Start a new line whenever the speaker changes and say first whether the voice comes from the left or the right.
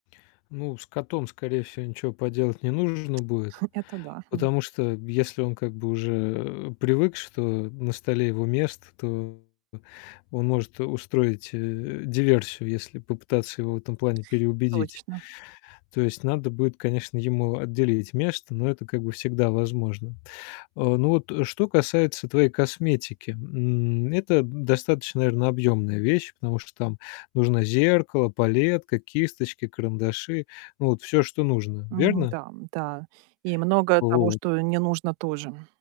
left: Ну, с котом, скорее всего, ничего поделать не нужно будет,
right: Это да, хм.
left: потому что если он как бы уже, э, привык, что на столе его место, то он может, э, устроить, э, диверсию, если попытаться его в этом плане переубедить.
right: Точно.
left: То есть надо будет, конечно, ему отделить место, но это как бы всегда возможно. Э, ну, вот что касается твоей косметики, м, это достаточно, наверное, объёмная вещь, потому что там нужно зеркало, палетка, кисточки, карандаши. Ну, вот всё, что нужно.
right: Мгм.
left: Верно?
right: Да, да. И много того,
left: Вот.
right: что не нужно, тоже.